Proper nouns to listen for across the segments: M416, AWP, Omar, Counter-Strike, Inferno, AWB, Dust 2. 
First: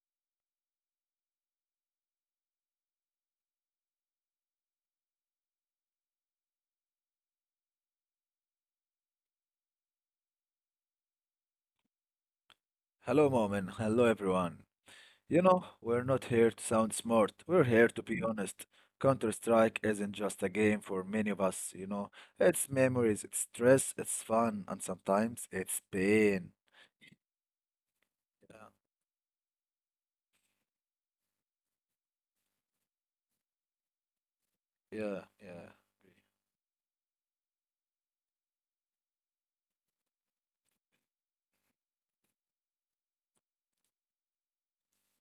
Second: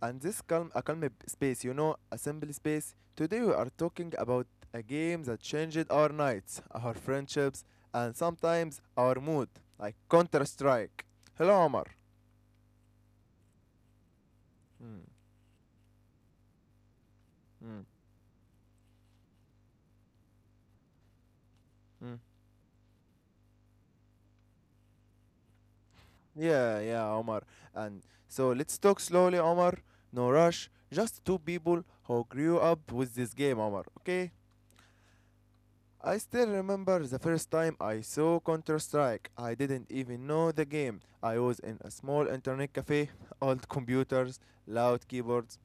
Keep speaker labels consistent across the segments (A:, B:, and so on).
A: and this calm a calm space, you know, a simple space. Today we are talking about a game that changed our nights, our friendships, and sometimes our mood, like Counter Strike. Hello, Omar.
B: Hello, Momin. Hello, everyone.
A: Mm.
B: You know, we're not here to sound smart. We're
A: Mm.
B: here to be honest. Counter-Strike isn't just a game for many of us, you know.
A: Mm.
B: It's memories, it's stress, it's fun, and sometimes it's pain.
A: Yeah, yeah, Omar. And so
B: Yeah,
A: let's talk slowly, Omar. No rush. Just two people who grew up with this game, Omar. Okay?
B: yeah, yeah,
A: I still remember the first time I saw Counter Strike. I didn't even know the game. I was in a small internet cafe, old computers, loud keyboards,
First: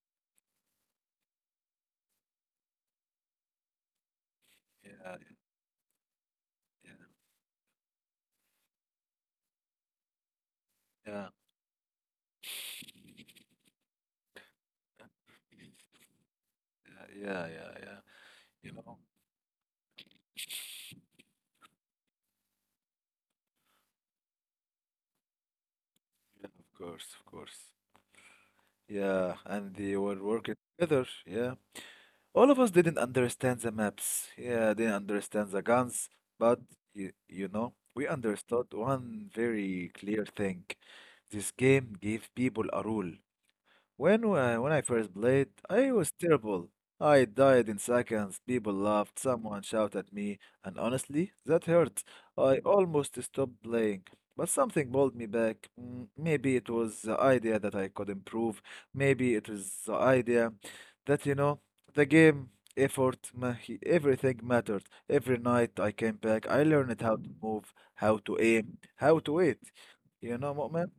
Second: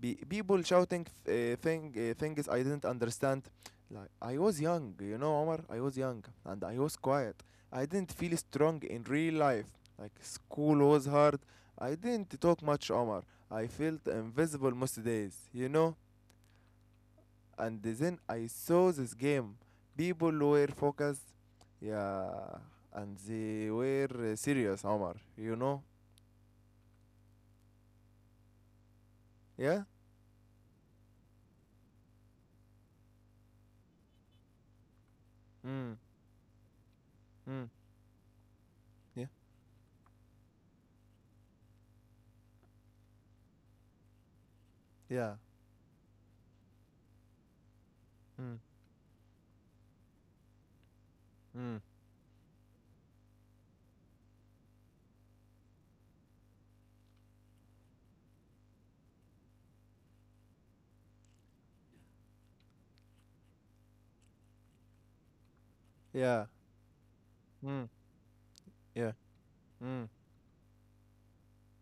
A: people shouting things I didn't understand. Like I was young, you
B: yeah,
A: know, Omar. I was young and I was quiet. I didn't feel strong in real life. Like school was
B: yeah,
A: hard.
B: yeah,
A: I didn't talk much, Omar. I felt invisible most days. And
B: yeah, yeah, yeah.
A: then
B: Yeah.
A: I saw this
B: You know,
A: game. People were focused, yeah, and they were serious, Omar. You know,
B: yeah, of course, of course.
A: yeah.
B: Yeah, and they were working together. Yeah. All of us didn't understand the maps. Yeah, didn't
A: Mm.
B: understand the guns, but
A: Mm.
B: we
A: Yeah.
B: understood one very clear thing. This game gave people a rule. When,
A: Yeah.
B: I- when I first played, I was terrible. I
A: Mm.
B: died in seconds, people laughed, someone shouted at me, and
A: Mm.
B: honestly, that hurt. I almost stopped playing. But something pulled me back. Maybe it was the idea that I could improve. Maybe it was the idea that, the game, effort, everything mattered. Every
A: Yeah.
B: night I came back, I learned
A: Mm.
B: how to move, how
A: Yeah.
B: to aim, how
A: Mm.
B: to wait. You know, Mu'min?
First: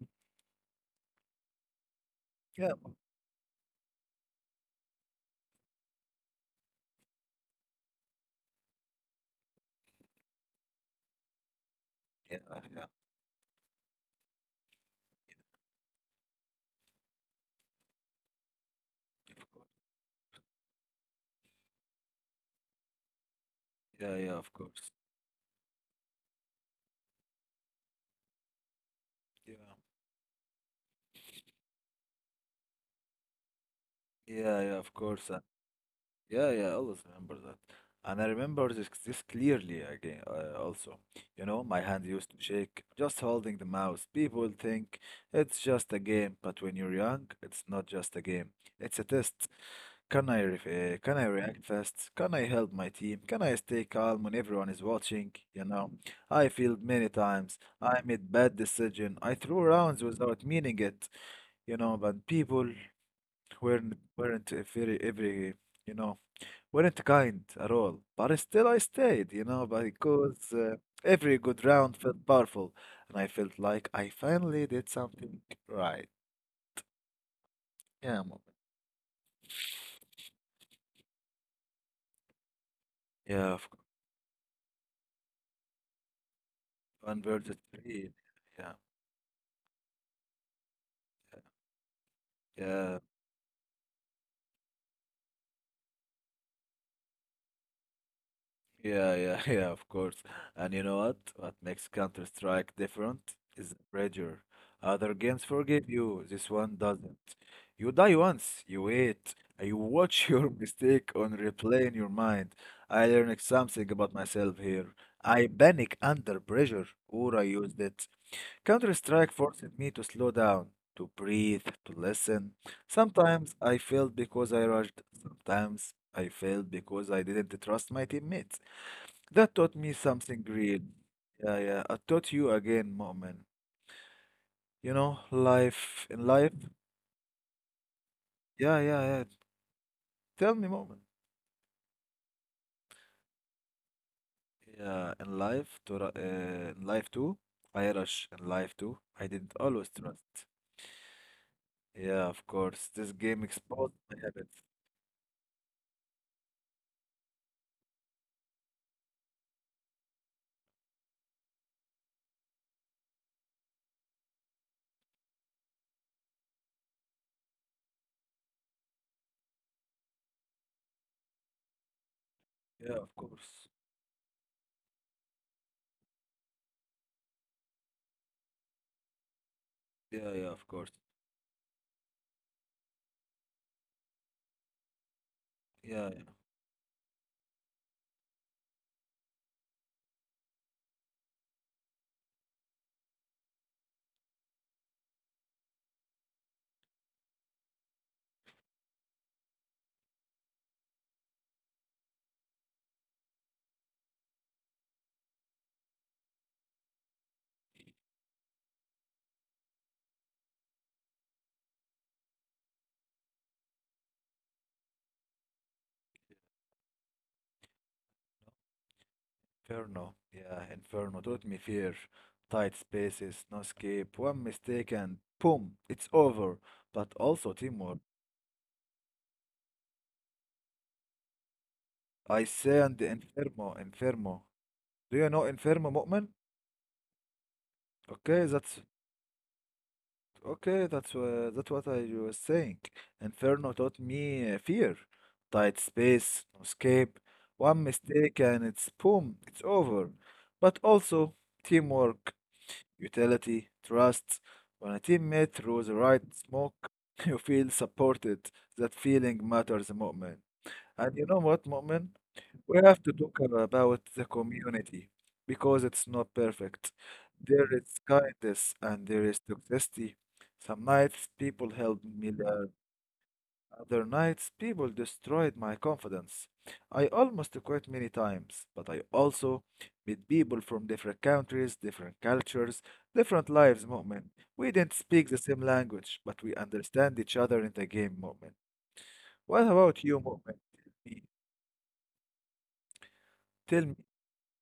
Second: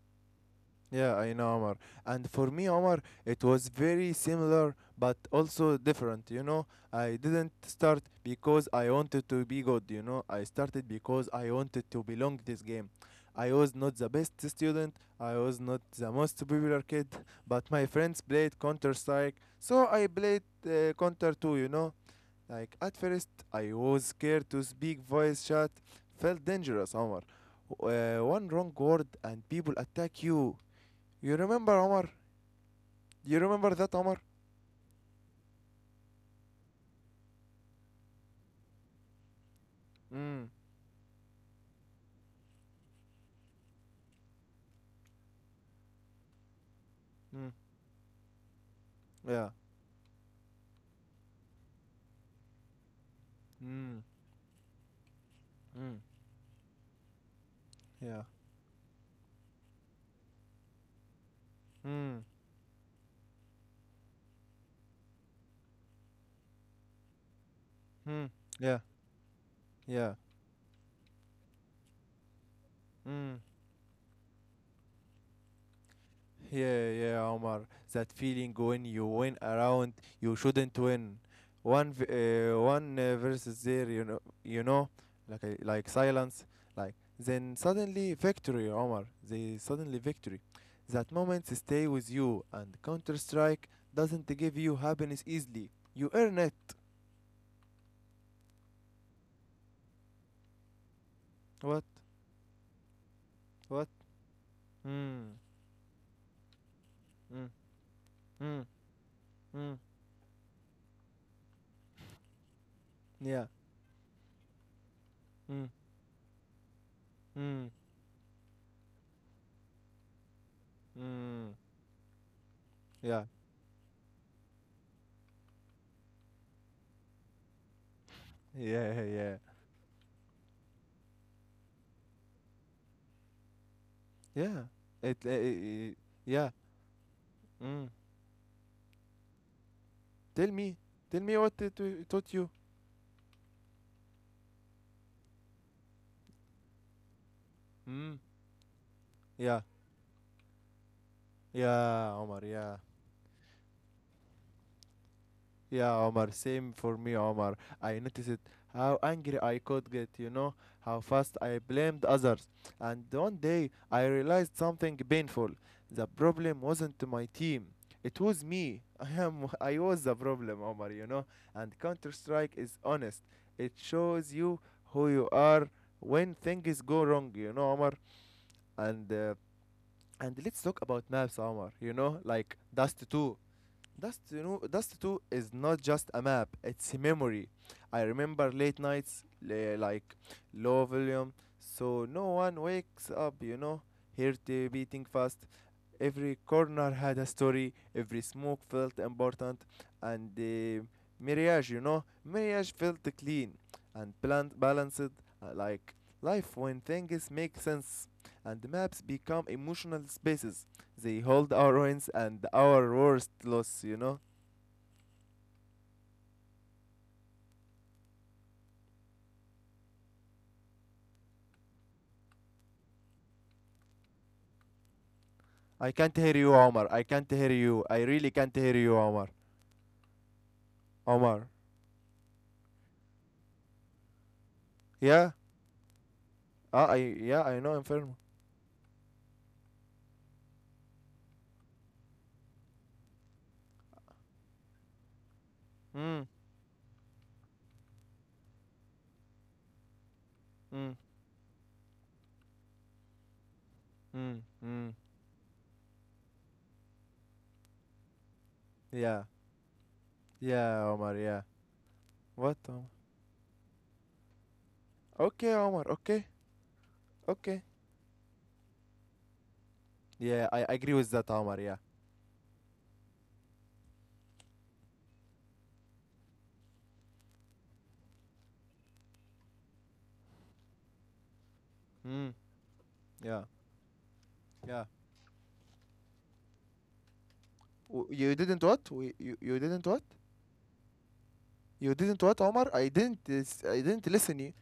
A: Yeah, I know, Omar. And for me,
B: Yeah,
A: Omar, it was very similar but also different, you know. I didn't start because I wanted to be good, you know. I started because I wanted to
B: yeah,
A: belong
B: yeah,
A: this
B: of
A: game. I was not the best student, I was not the most popular kid, but my friends played Counter Strike,
B: course.
A: so I played Counter too, you know. Like at first, I was
B: Yeah, yeah,
A: scared
B: of
A: to
B: course.
A: speak voice chat, felt dangerous, Omar. One wrong word and
B: Yeah,
A: people attack you. You remember, Omar? You remember that, Omar?
B: yeah, yeah, of course. Yeah, yeah, I always remember that. And I remember this clearly again,
A: Mm.
B: also. You know, my hand used to shake just holding the mouse. People think it's just a game, but when you're young,
A: Mm.
B: it's not just a game. It's a test.
A: Yeah.
B: Can I react fast? Can I help my team? Can I stay
A: Mm.
B: calm when everyone is watching? You know,
A: Mm.
B: I failed many times. I
A: Yeah.
B: made bad decision. I threw rounds without meaning it. You know,
A: Mm.
B: but people weren't a very every you know weren't kind at all,
A: Mm.
B: but I still
A: Yeah.
B: I stayed,
A: Yeah.
B: because every good round felt powerful, and
A: Mm.
B: I felt like I finally did something right.
A: Yeah, yeah, Omar. That
B: Yeah,
A: feeling when you win around, you shouldn't win. One, v- one versus
B: Yeah,
A: there,
B: I've
A: you know, like silence, like then
B: converted
A: suddenly
B: three.
A: victory, Omar.
B: Yeah,
A: The suddenly victory. That moment stay with you, and Counter
B: yeah.
A: Strike doesn't give you happiness easily. You earn it.
B: Yeah, yeah, yeah, of course. And you know what?
A: What?
B: What makes Counter-Strike different
A: What?
B: is the pressure.
A: Mm.
B: Other games forgive you, this one
A: Mm.
B: doesn't. You
A: Mm.
B: die once, you
A: Mm.
B: wait, and you watch your mistake on replay in your mind. I
A: Yeah.
B: learned something about myself here. I
A: Mm.
B: panic under pressure, or I
A: Mm.
B: used it. Counter-Strike forced me to slow down, to
A: Mm.
B: breathe, to listen.
A: Yeah.
B: Sometimes I failed because I rushed, sometimes I failed because I didn't trust my teammates.
A: Yeah. Yeah.
B: That taught me something great. Yeah, yeah. I taught you again, Mu'min.
A: Yeah.
B: You
A: It,
B: know,
A: uh, uh,
B: life in
A: yeah.
B: life.
A: Mm.
B: Yeah, yeah, yeah.
A: Tell
B: Tell me,
A: me.
B: Mu'min.
A: Tell me what it taught you.
B: Yeah, in in life too. I
A: Mm.
B: rush in life too. I didn't
A: Yeah.
B: always trust.
A: Yeah,
B: Yeah,
A: Omar.
B: of
A: Yeah.
B: course. This game exposed my habits.
A: Yeah, Omar, same for me, Omar. I noticed how angry I could get, you know, how fast I blamed others. And one day I realized something painful. The problem wasn't my team. It was me. I am I was the problem, Omar, you know. And Counter-Strike is
B: Yeah, of
A: honest.
B: course.
A: It shows you who you are when things go wrong, you know, Omar. And uh,
B: Yeah,
A: and
B: yeah,
A: let's
B: of
A: talk
B: course.
A: about maps, Omar, you know, like Dust 2. Dust 2 is not
B: Yeah,
A: just a map, it's a memory. I remember late nights, like low volume, so no one wakes up, you know, hear the beating fast. Every corner had a story, every smoke felt important, and marriage felt clean and bland, balanced, like life when things make sense. And maps become emotional spaces. They hold our wins and our worst loss, you know.
B: Inferno. Yeah, Inferno taught me fear, tight spaces, no escape, one mistake, and
A: I can't hear
B: boom,
A: you,
B: it's
A: Omar. I
B: over.
A: can't hear
B: But
A: you. I
B: also
A: really can't
B: teamwork.
A: hear you, Omar. Omar.
B: I send Infermo, Infermo.
A: Yeah?
B: Do you know Infermo,
A: Ah,
B: Mu'min?
A: yeah, I know, Inferno.
B: Okay, that's what I was saying. Inferno taught me fear, tight
A: Mm.
B: space, no escape, one mistake, and it's boom, it's over.
A: Mm.
B: But also teamwork, utility,
A: Mm.
B: trust.
A: Mm.
B: When a teammate throws the right smoke, you feel supported. That
A: Yeah.
B: feeling matters, Mu'min.
A: Yeah,
B: And
A: Omar,
B: you know
A: yeah.
B: what, Mu'min?
A: What,
B: We
A: Omar?
B: have to talk about the community
A: Okay,
B: because
A: Omar.
B: it's
A: Okay,
B: not perfect.
A: okay.
B: There is kindness and there is toxicity.
A: Yeah, I
B: Some
A: agree with
B: nights
A: that, Omar.
B: people
A: Yeah.
B: helped me, other nights people destroyed my confidence. I almost quit many times, but I also met people from different countries, different
A: Mm,
B: cultures,
A: yeah,
B: different lives, Mu'min. We
A: yeah.
B: didn't speak the same language, but we understand each other in the game,
A: You
B: Mu'min.
A: didn't what? You
B: What
A: didn't what?
B: about you, Mu'min?
A: You didn't what, Omar? I didn't. lis- I
B: Tell me, tell me.
A: didn't listen you,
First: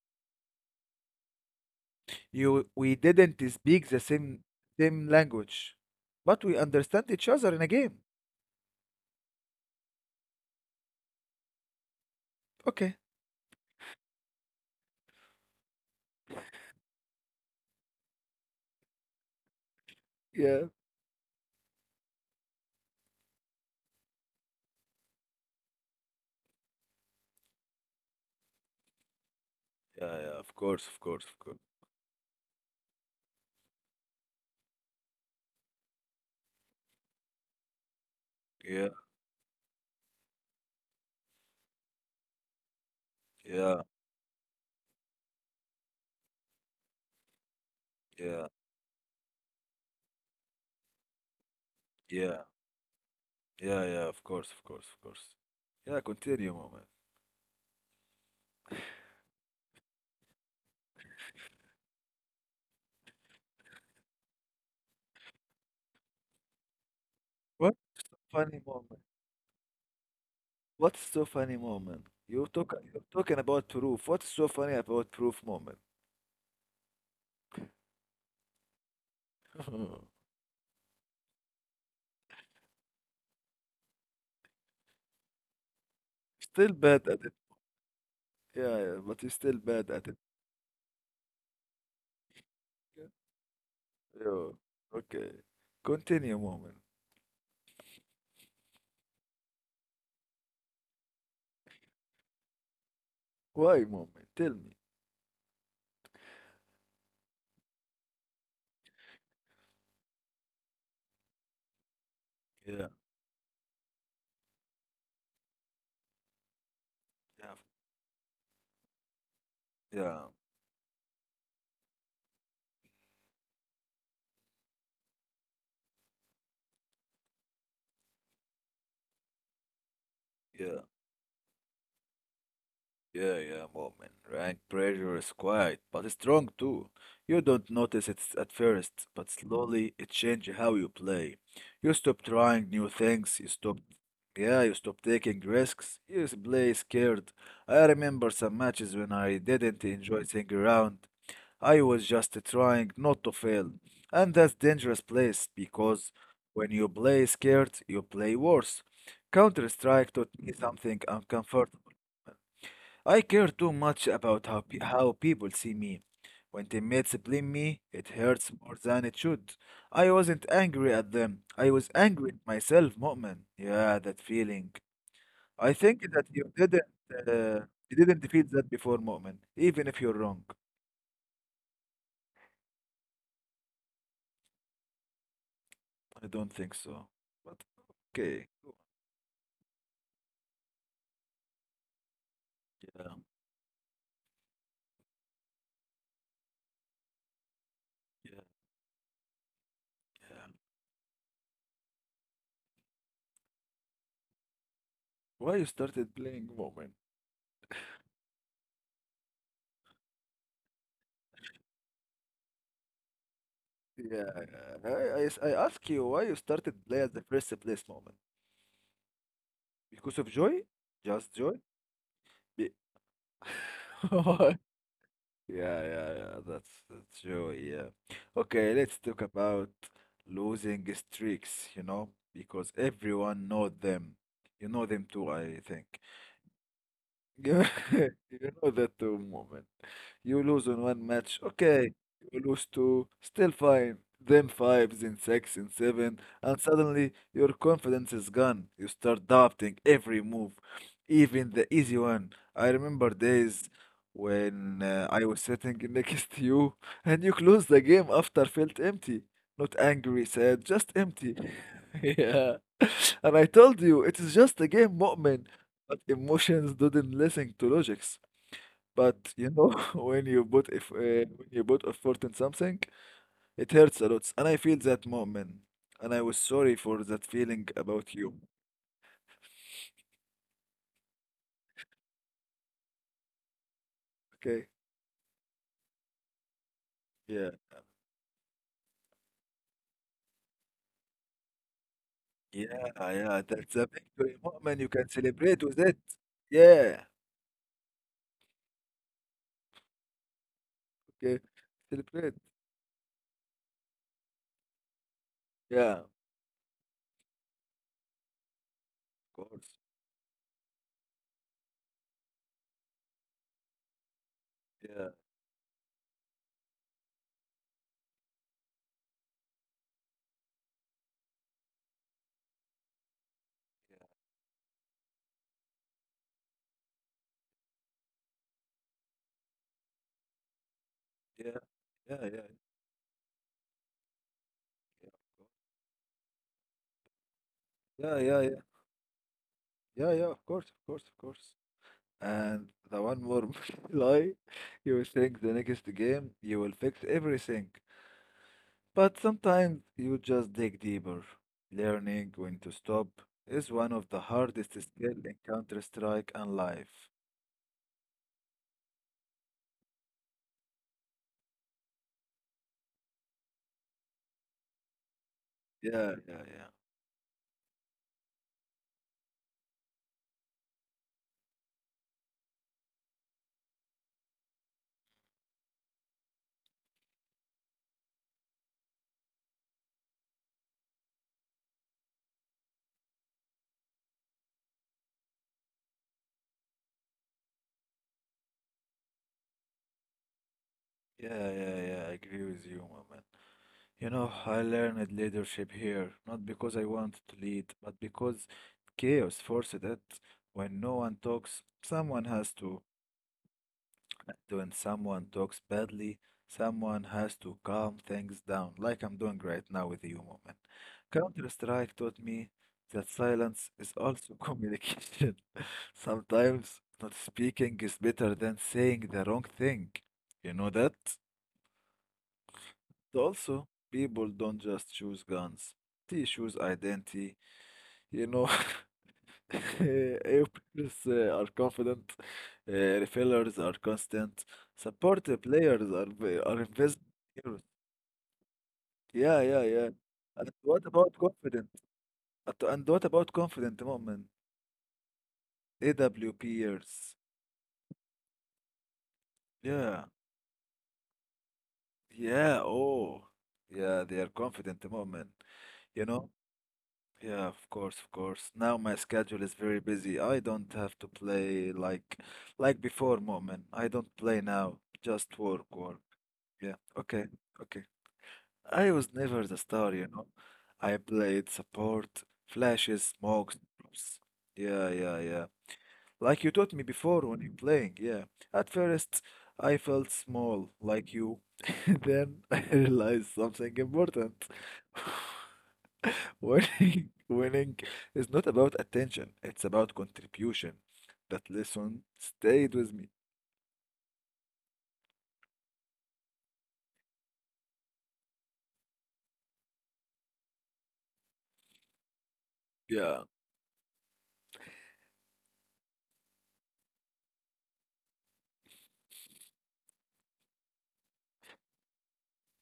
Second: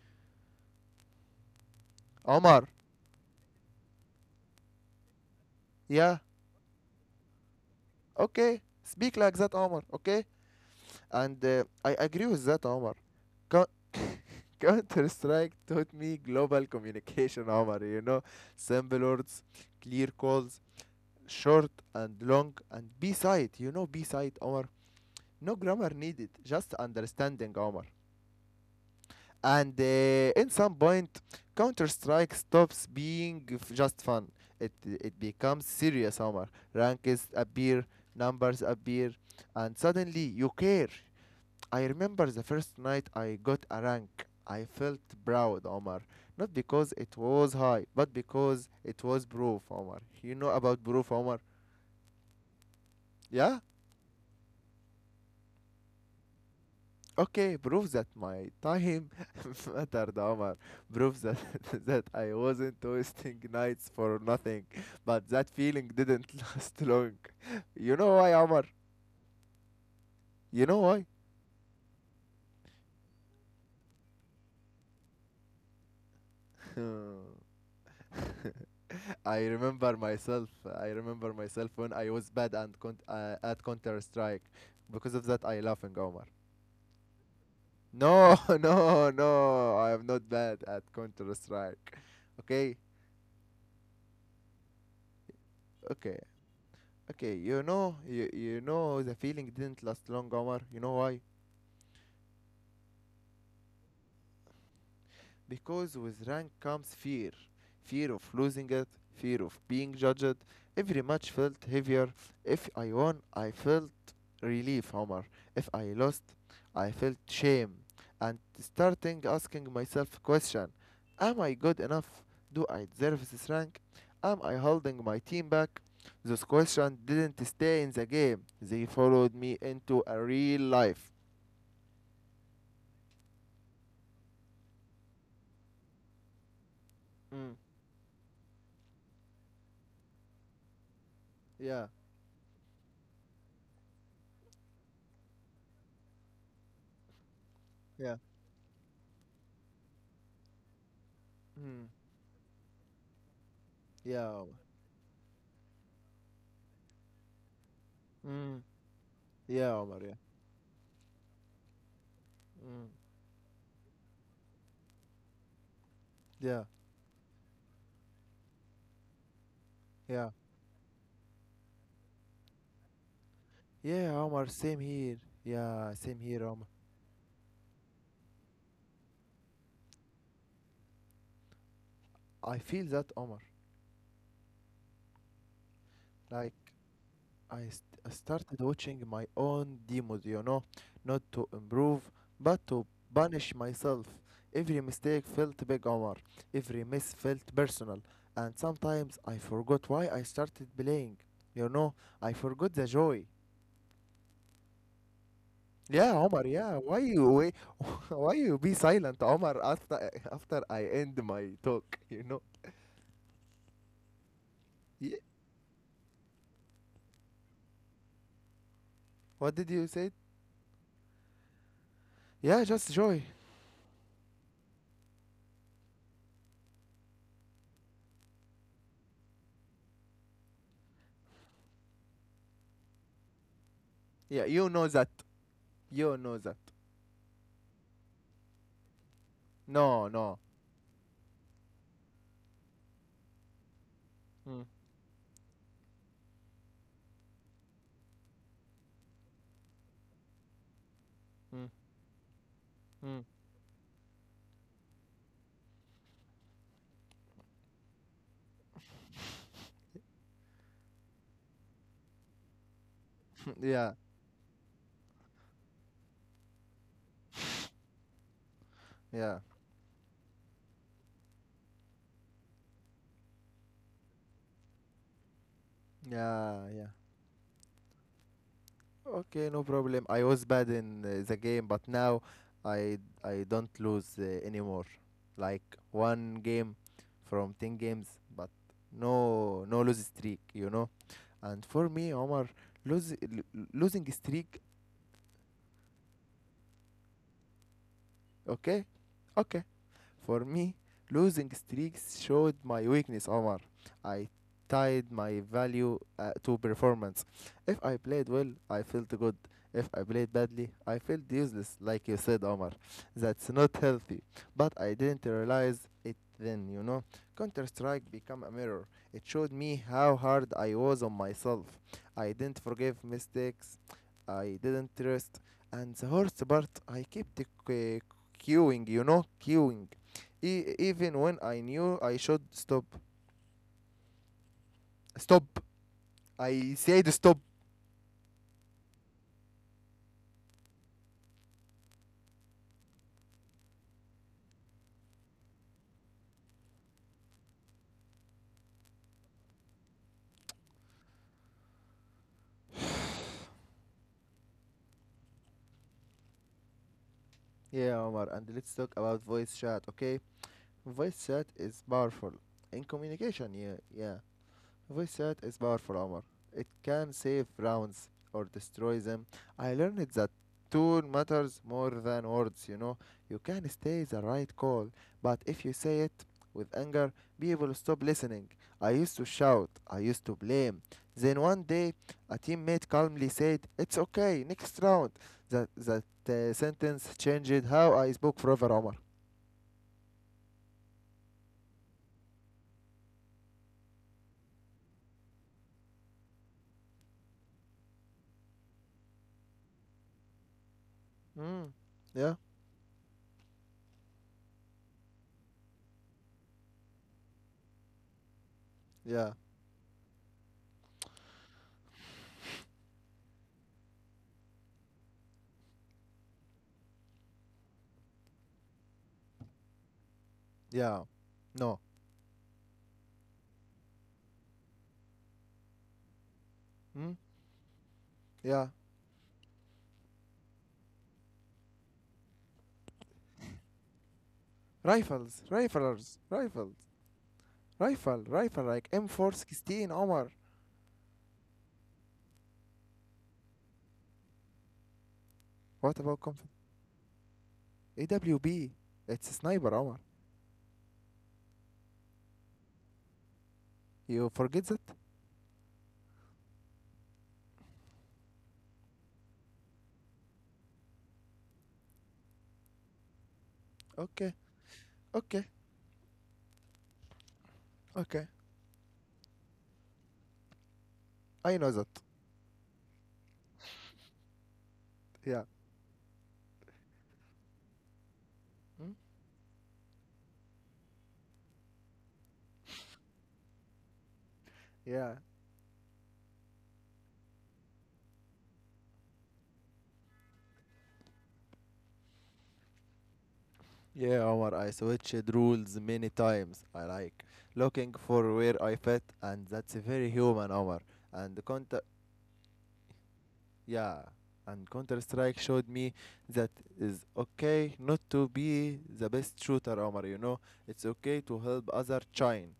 A: Omar.
B: You we didn't speak the same language,
A: Yeah.
B: but we understand each other in a game.
A: Okay. Speak like that, Omar. Okay. And I agree with that, Omar.
B: Okay.
A: Coun- Counter Strike taught me global communication, Omar. You know, simple words, clear calls,
B: Yeah.
A: short and long, and B side. You know, B side, Omar. No grammar needed, just understanding, Omar. And
B: Yeah, yeah,
A: in
B: of
A: some
B: course, of
A: point,
B: course, of course.
A: Counter Strike stops being just fun. It becomes serious, Omar. Ranks appear, numbers
B: Yeah,
A: appear, and suddenly you care. I remember the first night I got
B: yeah,
A: a rank. I felt proud, Omar. Not because it was high, but
B: yeah,
A: because it was proof, Omar. You know about proof, Omar?
B: yeah,
A: Yeah?
B: yeah, yeah, of course, of course, of course. Yeah, continue, moment.
A: Okay, proves that my time mattered, Omar. Proves that that I wasn't wasting nights for nothing. But that feeling didn't last long.
B: What
A: You know why,
B: funny
A: Omar?
B: moment?
A: You know
B: What's
A: why?
B: so funny moment? You're talking about proof. What's so funny about proof moment?
A: I remember myself. I remember myself when I was bad and at Counter Strike. Because of that, I laughing, Omar.
B: Still bad at it.
A: No,
B: Yeah, yeah,
A: no,
B: but you still
A: no.
B: bad
A: I am
B: at it.
A: not bad at Counter Strike. Okay,
B: Yeah. Yeah. Okay.
A: okay.
B: Continue moment.
A: Okay, you know, the feeling didn't last long, Omar. You know why?
B: Why moment? Tell me.
A: Because with rank comes fear of losing it, fear of being judged. Every match felt heavier. If
B: Yeah,
A: I won, I felt relief, Omar. If I lost, I felt
B: yeah,
A: shame and starting asking myself
B: yeah,
A: question, am I good enough? Do I deserve this rank? Am I holding my team back? Those questions didn't stay in the game. They followed me into a real
B: yeah.
A: life.
B: Yeah, yeah, moment. Rank pressure is quiet, but it's strong too. You
A: Mm.
B: don't notice it at first, but slowly it changes how you play.
A: Yeah,
B: You stop trying new things, you stop, yeah, you stop taking risks, you play scared. I
A: yeah.
B: remember some matches when I didn't enjoy sitting around. I
A: Mm.
B: was just trying not to fail.
A: Yeah.
B: And
A: Omar.
B: that's dangerous place because when you play scared, you play
A: Mm.
B: worse.
A: Yeah, Omar.
B: Counter-Strike
A: Yeah.
B: taught me something uncomfortable.
A: Mm.
B: I care too much about how people see me.
A: Yeah.
B: When teammates blame me, it hurts more than it should. I
A: Yeah.
B: wasn't angry at them. I was angry at myself, Mu'min. Yeah,
A: Yeah,
B: that
A: Omar. Same
B: feeling.
A: here.
B: I
A: Yeah,
B: think
A: same
B: that
A: here, Omar.
B: you didn't feel that before, Mu'min, even if you're wrong.
A: I feel that, Omar.
B: I
A: Like
B: don't think so.
A: I,
B: But
A: st- I
B: okay.
A: started
B: Go.
A: watching my own demos, you know, not to improve, but to punish myself. Every mistake felt big, Omar. Every miss felt personal,
B: Yeah, yeah,
A: and sometimes I forgot why I
B: yeah.
A: started playing. You know, I forgot the joy.
B: Why you
A: Yeah,
B: started
A: Omar,
B: playing,
A: yeah. Why
B: Mu'min?
A: you wait? Why you be silent, Omar, after I end my talk, you know?
B: Yeah, I, I,
A: Yeah.
B: I ask you why you started play at the first place, Mu'min.
A: What did you say?
B: Because of joy? Just joy?
A: Yeah,
B: Be-
A: just joy.
B: Yeah, yeah, yeah. That's true. Yeah. Okay, let's talk about losing streaks, you know, because everyone know them.
A: Yeah,
B: You
A: you
B: know
A: know
B: them
A: that.
B: too, I think.
A: You know that.
B: Yeah, you know that too, moment.
A: No, no.
B: You lose on one match, okay. You lose two, still fine. Then
A: Mm.
B: five, then six, then seven, and suddenly your confidence is gone. You start doubting every move, even the
A: Mm.
B: easy one. I remember
A: Mm.
B: days when I was sitting next to you and you closed the game after felt empty. Not angry, sad, just empty. Yeah. And I told
A: Yeah,
B: you, it is just a game, Mu'min. But emotions didn't listen to logics. But
A: yeah,
B: you know, when you put if when you put effort in something, it hurts a lot. And I feel that, Mu'min. And I was
A: yeah,
B: sorry
A: yeah.
B: for that feeling about you.
A: Okay, no problem. I was bad in the game, but now I don't lose
B: Okay?
A: anymore. Like one game from
B: Yeah.
A: 10 games, but no lose streak, you know? And for me, Omar,
B: Yeah,
A: lose,
B: yeah.
A: l-
B: That's a
A: losing
B: victory,
A: streak.
B: Mu'min. You can celebrate with it. Yeah.
A: Okay, okay. For me,
B: Okay.
A: losing streaks
B: Celebrate.
A: showed my weakness, Omar. I tied my
B: Yeah,
A: value
B: of
A: to performance. If I played well, I felt good.
B: course.
A: If I played badly, I felt useless, like you said, Omar. That's not healthy. But I
B: Yeah,
A: didn't realize it then, you know. Counter Strike became a mirror. It showed me how hard I was on myself. I didn't forgive mistakes. I didn't trust. And the worst part, I kept queuing. Even when
B: yeah,
A: I knew I
B: yeah, yeah,
A: should
B: yeah.
A: stop. Stop! I said stop!
B: Yeah, yeah, yeah. Yeah. Yeah, yeah, of course, of course, of course. And the one more lie, you will think the next game you will fix everything. But sometimes you just dig deeper. Learning when to stop is one of the hardest skill in Counter-Strike and life.
A: Yeah, Omar, and let's talk about voice chat, okay? Voice chat is powerful in communication, yeah, yeah. Voice chat is powerful,
B: Yeah,
A: Omar.
B: yeah,
A: It
B: yeah.
A: can save rounds or destroy them. I learned that tone matters more than words, you know. You can stay the right call, but if you say it with anger, people stop listening. I used to shout, I used to blame. Then one day, a teammate calmly said, it's okay, next round. That sentence changed how I spoke forever, Omar.
B: Yeah, yeah, yeah, I agree with you, my man. You know, I learned leadership here, not because I wanted to lead, but because chaos forced it. When no one talks,
A: Mm.
B: someone
A: Yeah,
B: has to. When someone talks badly, someone has to calm things down, like I'm
A: yeah,
B: doing right now with you, Moment. Counter-Strike taught me that silence is also communication. Sometimes not speaking is better than saying the wrong thing. You know that?
A: yeah. No.
B: Also, people don't just choose guns. They choose
A: Mm?
B: identity, you know.
A: Yeah,
B: Openers are confident. uh, Refillers are constant. Support
A: Rifles,
B: players are
A: riflers,
B: v- are
A: rifles,
B: invisible heroes.
A: rifle, rifle like
B: Yeah, yeah, yeah.
A: M416, Omar.
B: And what about confident? And what about confident moment?
A: What about
B: AWP
A: confidence?
B: years.
A: AWB, it's a sniper, Omar.
B: Yeah, yeah. Oh, yeah. They are
A: You forget that?
B: confident moment. You know. Yeah, of course, of course. Now my schedule is very busy. I don't have to play like before moment. I don't
A: Okay,
B: play now. Just
A: okay,
B: work, work. Yeah, okay, okay.
A: okay.
B: I was never the star, you know. I played
A: I know that.
B: support, flashes, smokes, drops. Yeah, yeah,
A: Yeah.
B: yeah. Like you taught me before when you playing, yeah. At
A: Hmm?
B: first, I felt small, like you. Then I realized something important.
A: Yeah.
B: Winning is not about attention, it's about contribution. That lesson stayed with me.
A: Yeah, Omar, I switched rules many times. I like looking for where I fit, and that's very human, Omar. And the conta-
B: Yeah.
A: Yeah, and Counter Strike showed me that is okay not to be the best shooter, Omar. You know, it's okay to help other shine.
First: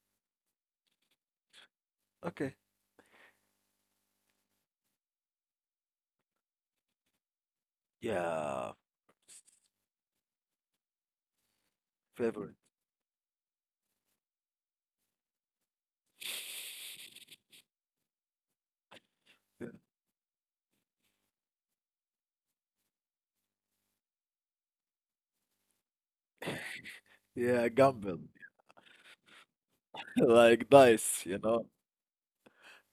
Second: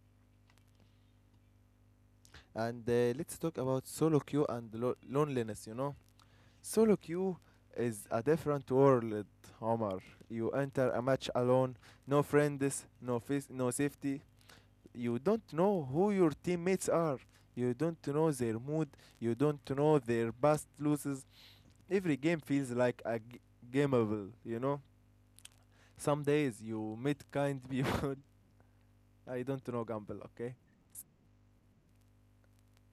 B: Okay.
A: And let's talk about solo queue and loneliness. You know, solo queue is a different
B: Yeah.
A: world, Omar. You enter a match alone, no
B: Favorite.
A: friends, no face, no safety. You don't know who your teammates are. You don't know their mood. You
B: Yeah,
A: don't know their past losses. Every game feels like a gameable, you know? Some days you meet kind
B: yeah,
A: people.
B: gamble.
A: I don't know gamble, okay?
B: Like
A: S-
B: dice, you know.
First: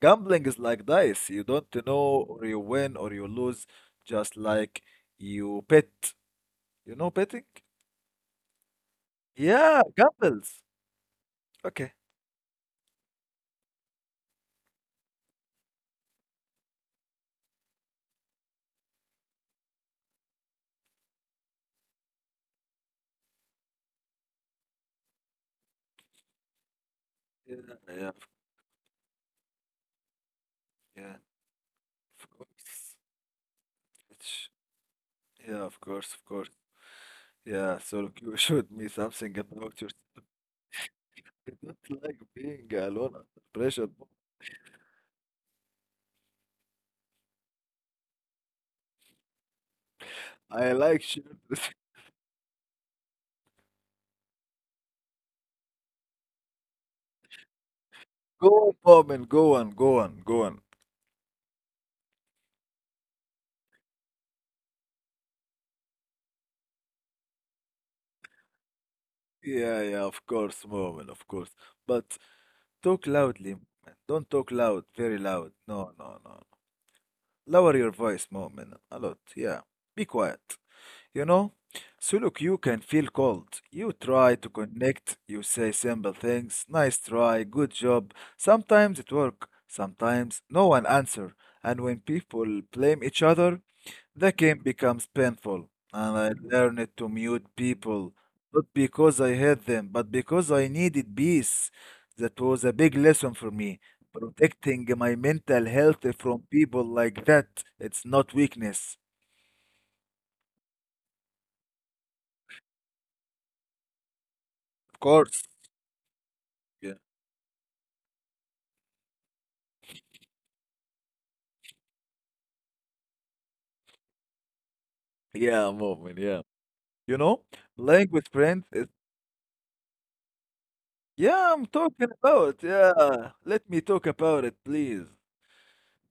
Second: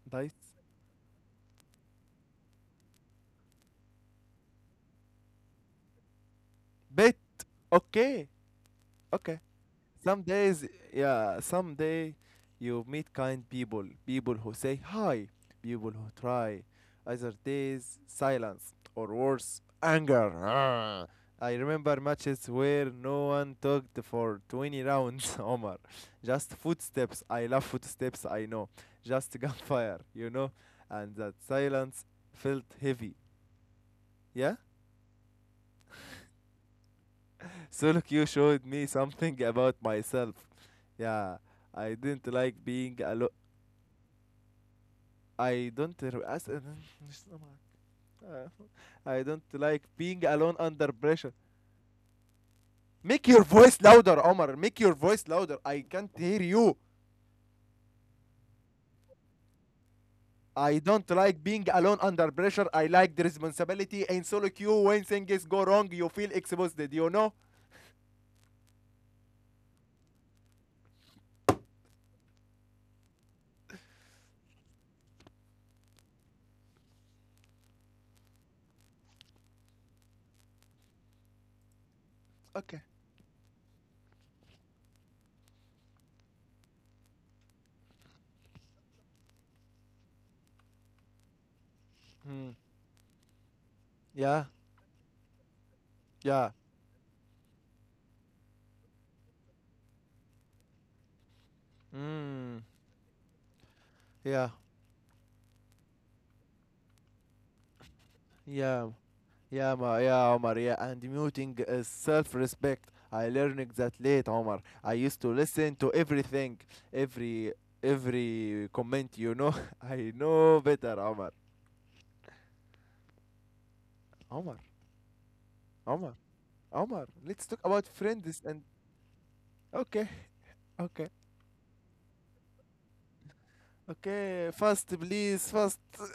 B: Gambling
A: Dice.
B: is like dice. You don't know or you win or you lose, just like you bet. You know
A: Bet.
B: betting?
A: Okay. Okay.
B: Yeah,
A: Some
B: gambles.
A: days, yeah,
B: Okay.
A: someday you meet kind people, people who say hi, people who try. Other days, silence, or worse, anger. Ah. I remember matches where no one talked for 20 rounds, Omar. Just footsteps. I
B: Yeah,
A: love
B: yeah, of-
A: footsteps, I know. Just gunfire, you know?
B: yeah,
A: And that silence
B: of
A: felt
B: course.
A: heavy.
B: It's-
A: Yeah?
B: yeah, of course, of course. Yeah,
A: So
B: so
A: look,
B: look,
A: you
B: you
A: showed
B: showed
A: me
B: me something
A: something about
B: about yourself.
A: myself. Yeah.
B: I
A: I
B: don't like
A: didn't like
B: being
A: being
B: alone
A: alone.
B: under pressure, but
A: I don't r- as I don't like being alone
B: I
A: under
B: like share.
A: pressure. Make your voice louder, Omar. Make your voice louder. I can't hear you.
B: Go on, Moment, go on, go on, go on.
A: I don't like being alone under pressure. I like the responsibility and solo queue when things go wrong. You feel exposed. Do you know?
B: Yeah, yeah, of course, moment, of course. But talk loudly, man. Don't talk loud, very loud. No, no, no. Lower your voice, moment, a lot. Yeah. Be quiet. You know? So look, you
A: Okay.
B: can feel cold. You try to connect. You say simple things. Nice try. Good job. Sometimes it work. Sometimes no one answer. And when
A: Hmm.
B: people blame each other, the
A: Yeah.
B: game becomes painful, and I
A: Yeah.
B: learned to mute people, not because I hate them, but because I needed peace. That
A: Hmm.
B: was a big lesson for me.
A: Yeah.
B: Protecting my mental health from people like that, it's not
A: Yeah.
B: weakness.
A: Yeah, Ma. Yeah, Omar, yeah, and muting is self-respect. I learned that late, Omar. I
B: Of
A: used to
B: course.
A: listen to everything,
B: Yeah.
A: every every comment, you know. I know better, Omar. Omar,
B: Yeah,
A: Omar,
B: moment, yeah.
A: Omar.
B: You
A: Let's
B: know,
A: talk about
B: playing with
A: friends and
B: friends, it,
A: okay, okay,
B: yeah, I'm talking about, yeah. Let me talk
A: okay.
B: about it,
A: Fast,
B: please.
A: please, fast.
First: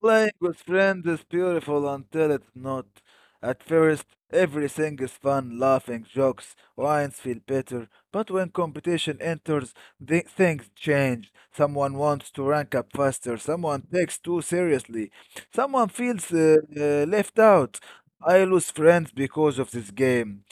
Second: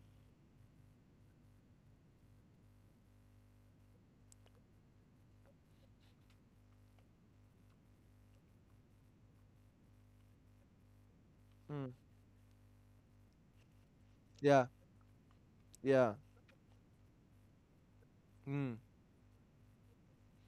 B: Playing with friends is beautiful until it's not. At first, everything is fun, laughing, jokes, wines feel better. But when competition enters, the things change. Someone
A: Mm.
B: wants to rank up faster, someone takes too
A: Yeah,
B: seriously, someone
A: yeah.
B: feels left out. I lose
A: Mm.
B: friends because of this game.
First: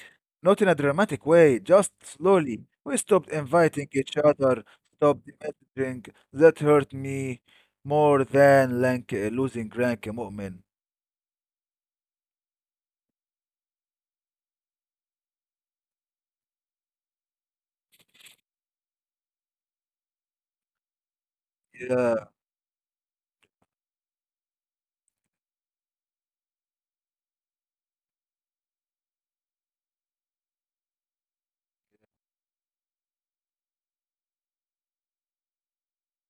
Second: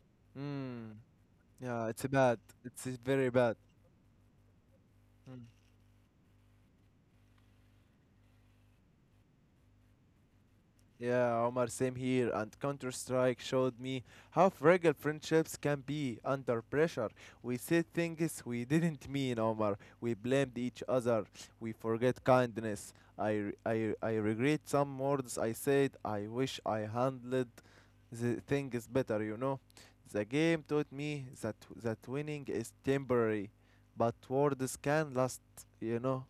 B: Not in a
A: Mm.
B: dramatic way,
A: Yeah,
B: just
A: it's bad.
B: slowly.
A: It's
B: We
A: very
B: stopped
A: bad.
B: inviting each other, stopped messaging. That hurt me more than rank, losing rank مؤمن.
A: Yeah, Omar, same here. And Counter Strike showed me how fragile friendships can be under pressure. We said things we didn't mean, Omar. We blamed each other. We
B: Yeah,
A: forget kindness. I regret some words I said. I wish I handled the things better, you know. The game taught me that winning is temporary, but words can last, you know.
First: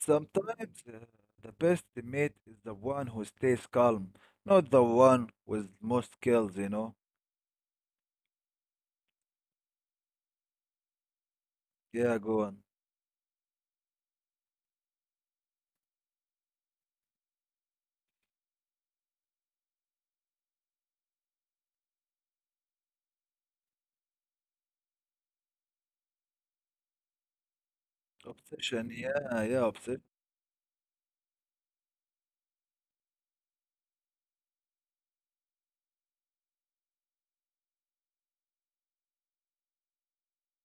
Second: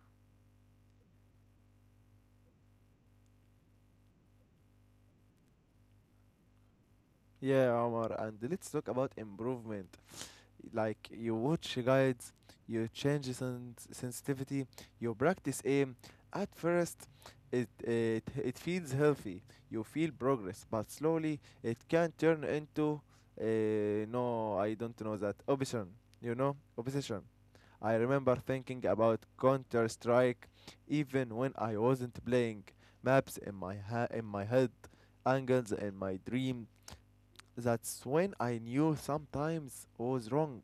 B: sometimes the best teammate is the one who stays calm, not the one with most kills, you know.
A: Yeah, Omar. And let's talk about improvement. Like you watch
B: Yeah,
A: guides,
B: go on.
A: you change sensitivity, you practice aim. At first, it feels healthy. You feel progress, but slowly it can turn into no, I don't know that obsession. You know, obsession. I remember thinking
B: Obsession,
A: about
B: yeah, yeah,
A: Counter
B: obsession.
A: Strike, even when I wasn't playing. Maps in my head, angles in my dream. That's when I knew sometimes was wrong.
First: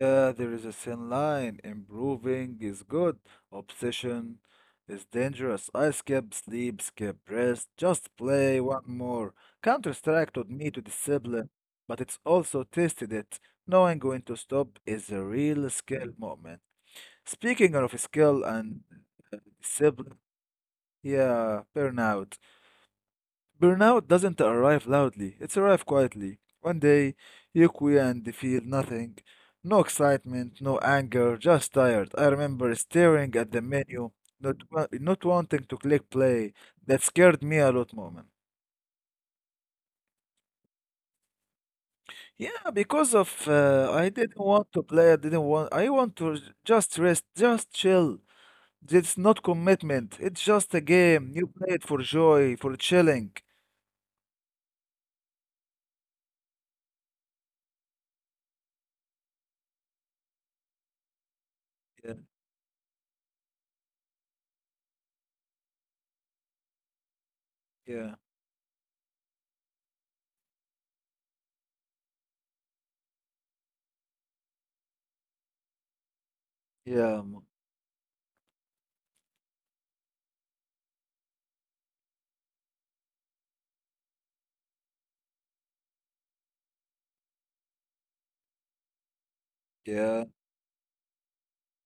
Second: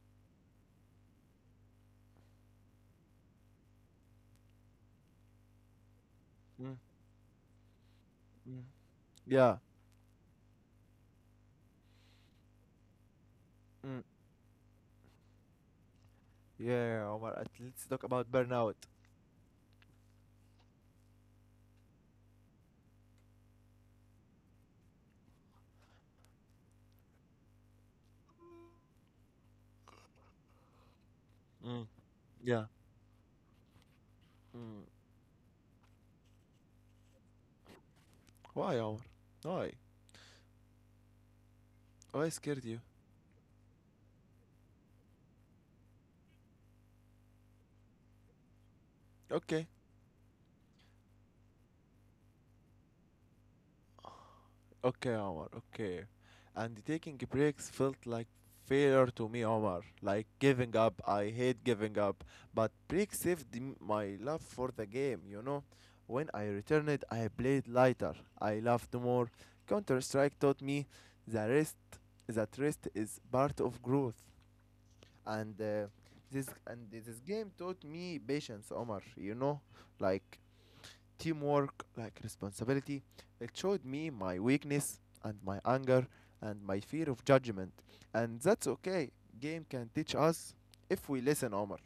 B: Yeah, there is a thin line. Improving is good. Obsession is dangerous. I skip,
A: Hmm.
B: sleep, skip, rest. Just play
A: Mm.
B: one more.
A: Yeah.
B: Counter-Strike taught me to discipline, but it's also tested it. Knowing
A: Mm.
B: when to stop is a real skill moment.
A: Yeah, Omar. Let's talk about
B: Speaking of
A: burnout.
B: skill and discipline, yeah, burnout. Burnout doesn't arrive loudly, it's arrive quietly. One day, you quit and feel nothing. No excitement, no anger, just
A: Mm.
B: tired. I
A: Yeah.
B: remember staring at the menu,
A: Mm.
B: not wanting to click play. That scared me a lot, moment.
A: Why, Omar? Why? Why scared
B: Yeah,
A: you?
B: because of I didn't want to play, I didn't want, I want to just rest, just chill. It's not
A: Okay.
B: commitment, it's just a game. You play it for joy, for chilling.
A: Okay, Omar. Okay. And taking breaks felt like failure to me, Omar. Like giving up. I hate giving
B: Yeah,
A: up. But breaks saved my love for the game, you know? When I returned, I played lighter.
B: yeah,
A: I laughed more. Counter Strike taught me the rest that rest is part of growth. and uh, and this
B: yeah,
A: game taught me patience, Omar. You know, like teamwork, like responsibility. It showed me my weakness and my anger and my fear of judgment, and that's okay. Game can teach
B: yeah.
A: us if we listen, Omar.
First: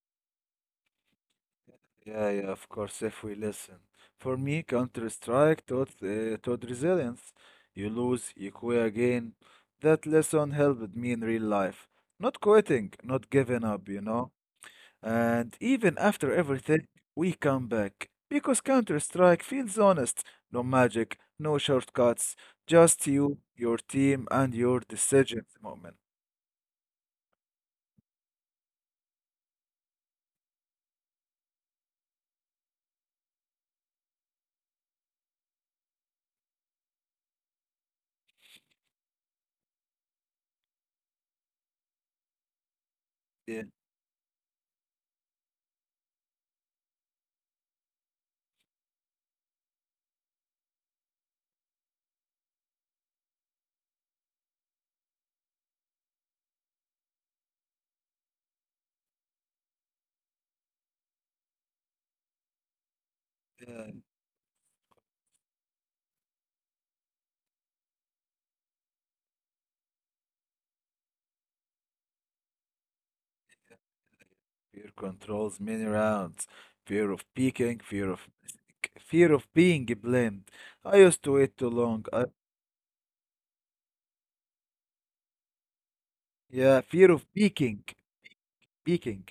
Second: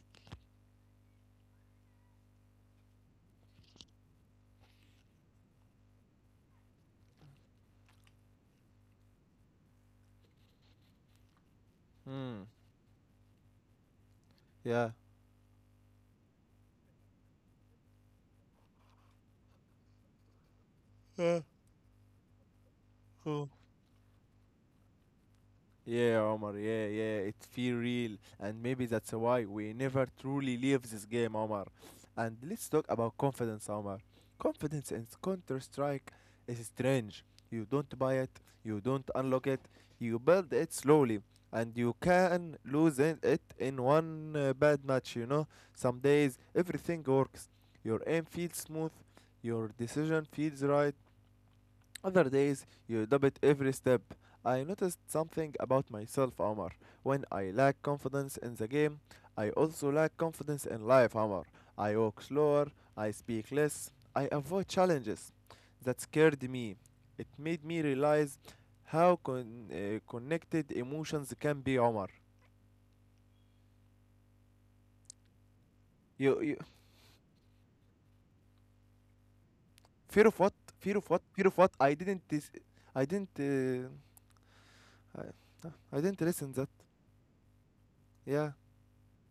B: Yeah, yeah, of course, if we listen. For me, Counter-Strike taught resilience. You lose, you quit again. That lesson helped me in real life.
A: Mm,
B: Not quitting, not giving up, you know?
A: yeah.
B: And even after everything, we come back. Because Counter-Strike feels honest. No magic,
A: Yeah.
B: no shortcuts. Just you, your team, and your decisions moment.
A: Yeah, Omar. Yeah, yeah. It feel real, and maybe that's why we never truly leave this game, Omar. And let's talk about confidence, Omar. Confidence in Counter Strike is strange. You don't buy it, you don't unlock it, you build it slowly, and you can lose it
B: Yeah,
A: in one bad match. You know, some days everything works. Your aim feels smooth, your decision feels right, other days, you dub every step. I noticed something about myself, Omar. When I lack confidence in the game, I also lack confidence in life, Omar. I walk slower, I speak less,
B: yeah.
A: I avoid challenges. That scared me. It made me realize how connected emotions can be, Omar.
B: Fear controls many
A: You,
B: rounds.
A: you,
B: Fear of peaking, fear of mistake, fear of being
A: fear of
B: blamed.
A: what? Fear
B: I
A: of what?
B: used to
A: Fear
B: wait
A: of what?
B: too
A: I
B: long. I,
A: didn't, dis- I didn't, uh, I, I didn't listen that.
B: yeah, fear of peaking,
A: Yeah,
B: peaking.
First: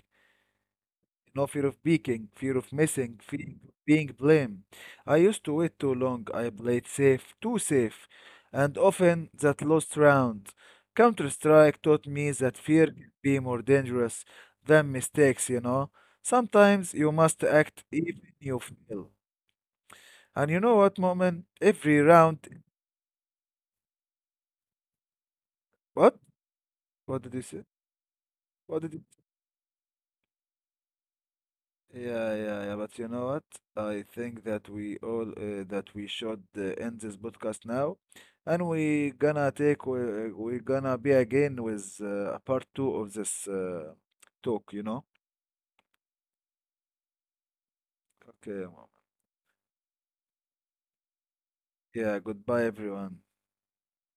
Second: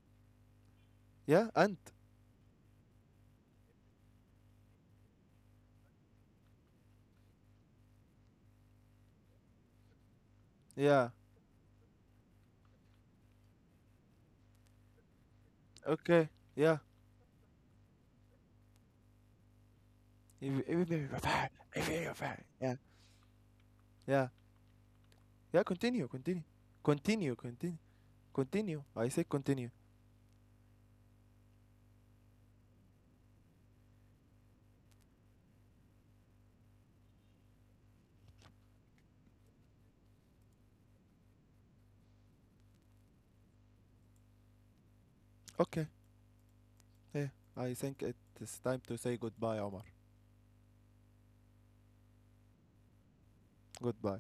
A: yeah,
B: No, fear
A: and
B: of peaking, fear of missing, fear of being blamed. I used to wait too long. I played safe, too safe, and often that lost round.
A: yeah.
B: Counter Strike taught me that fear can be more dangerous than mistakes. You know,
A: Okay. Yeah.
B: sometimes you must act even you fail.
A: It
B: And
A: will
B: you
A: it
B: know
A: will be
B: what,
A: referred.
B: Moment?
A: It will be
B: Every
A: referred.
B: round.
A: Yeah. Yeah. Yeah. Continue.
B: What?
A: Continue.
B: What
A: Continue.
B: did you say?
A: Continue. Continue.
B: What did
A: I
B: you...
A: say continue.
B: Yeah, yeah, yeah. But you know what? I think that we all that we should end this podcast now, and we gonna take we gonna be again with part two of this talk. You know?
A: Okay. Yeah. I think it is
B: Okay.
A: time
B: Moment.
A: to say goodbye, Omar.
B: Yeah. Goodbye, everyone.
A: Goodbye.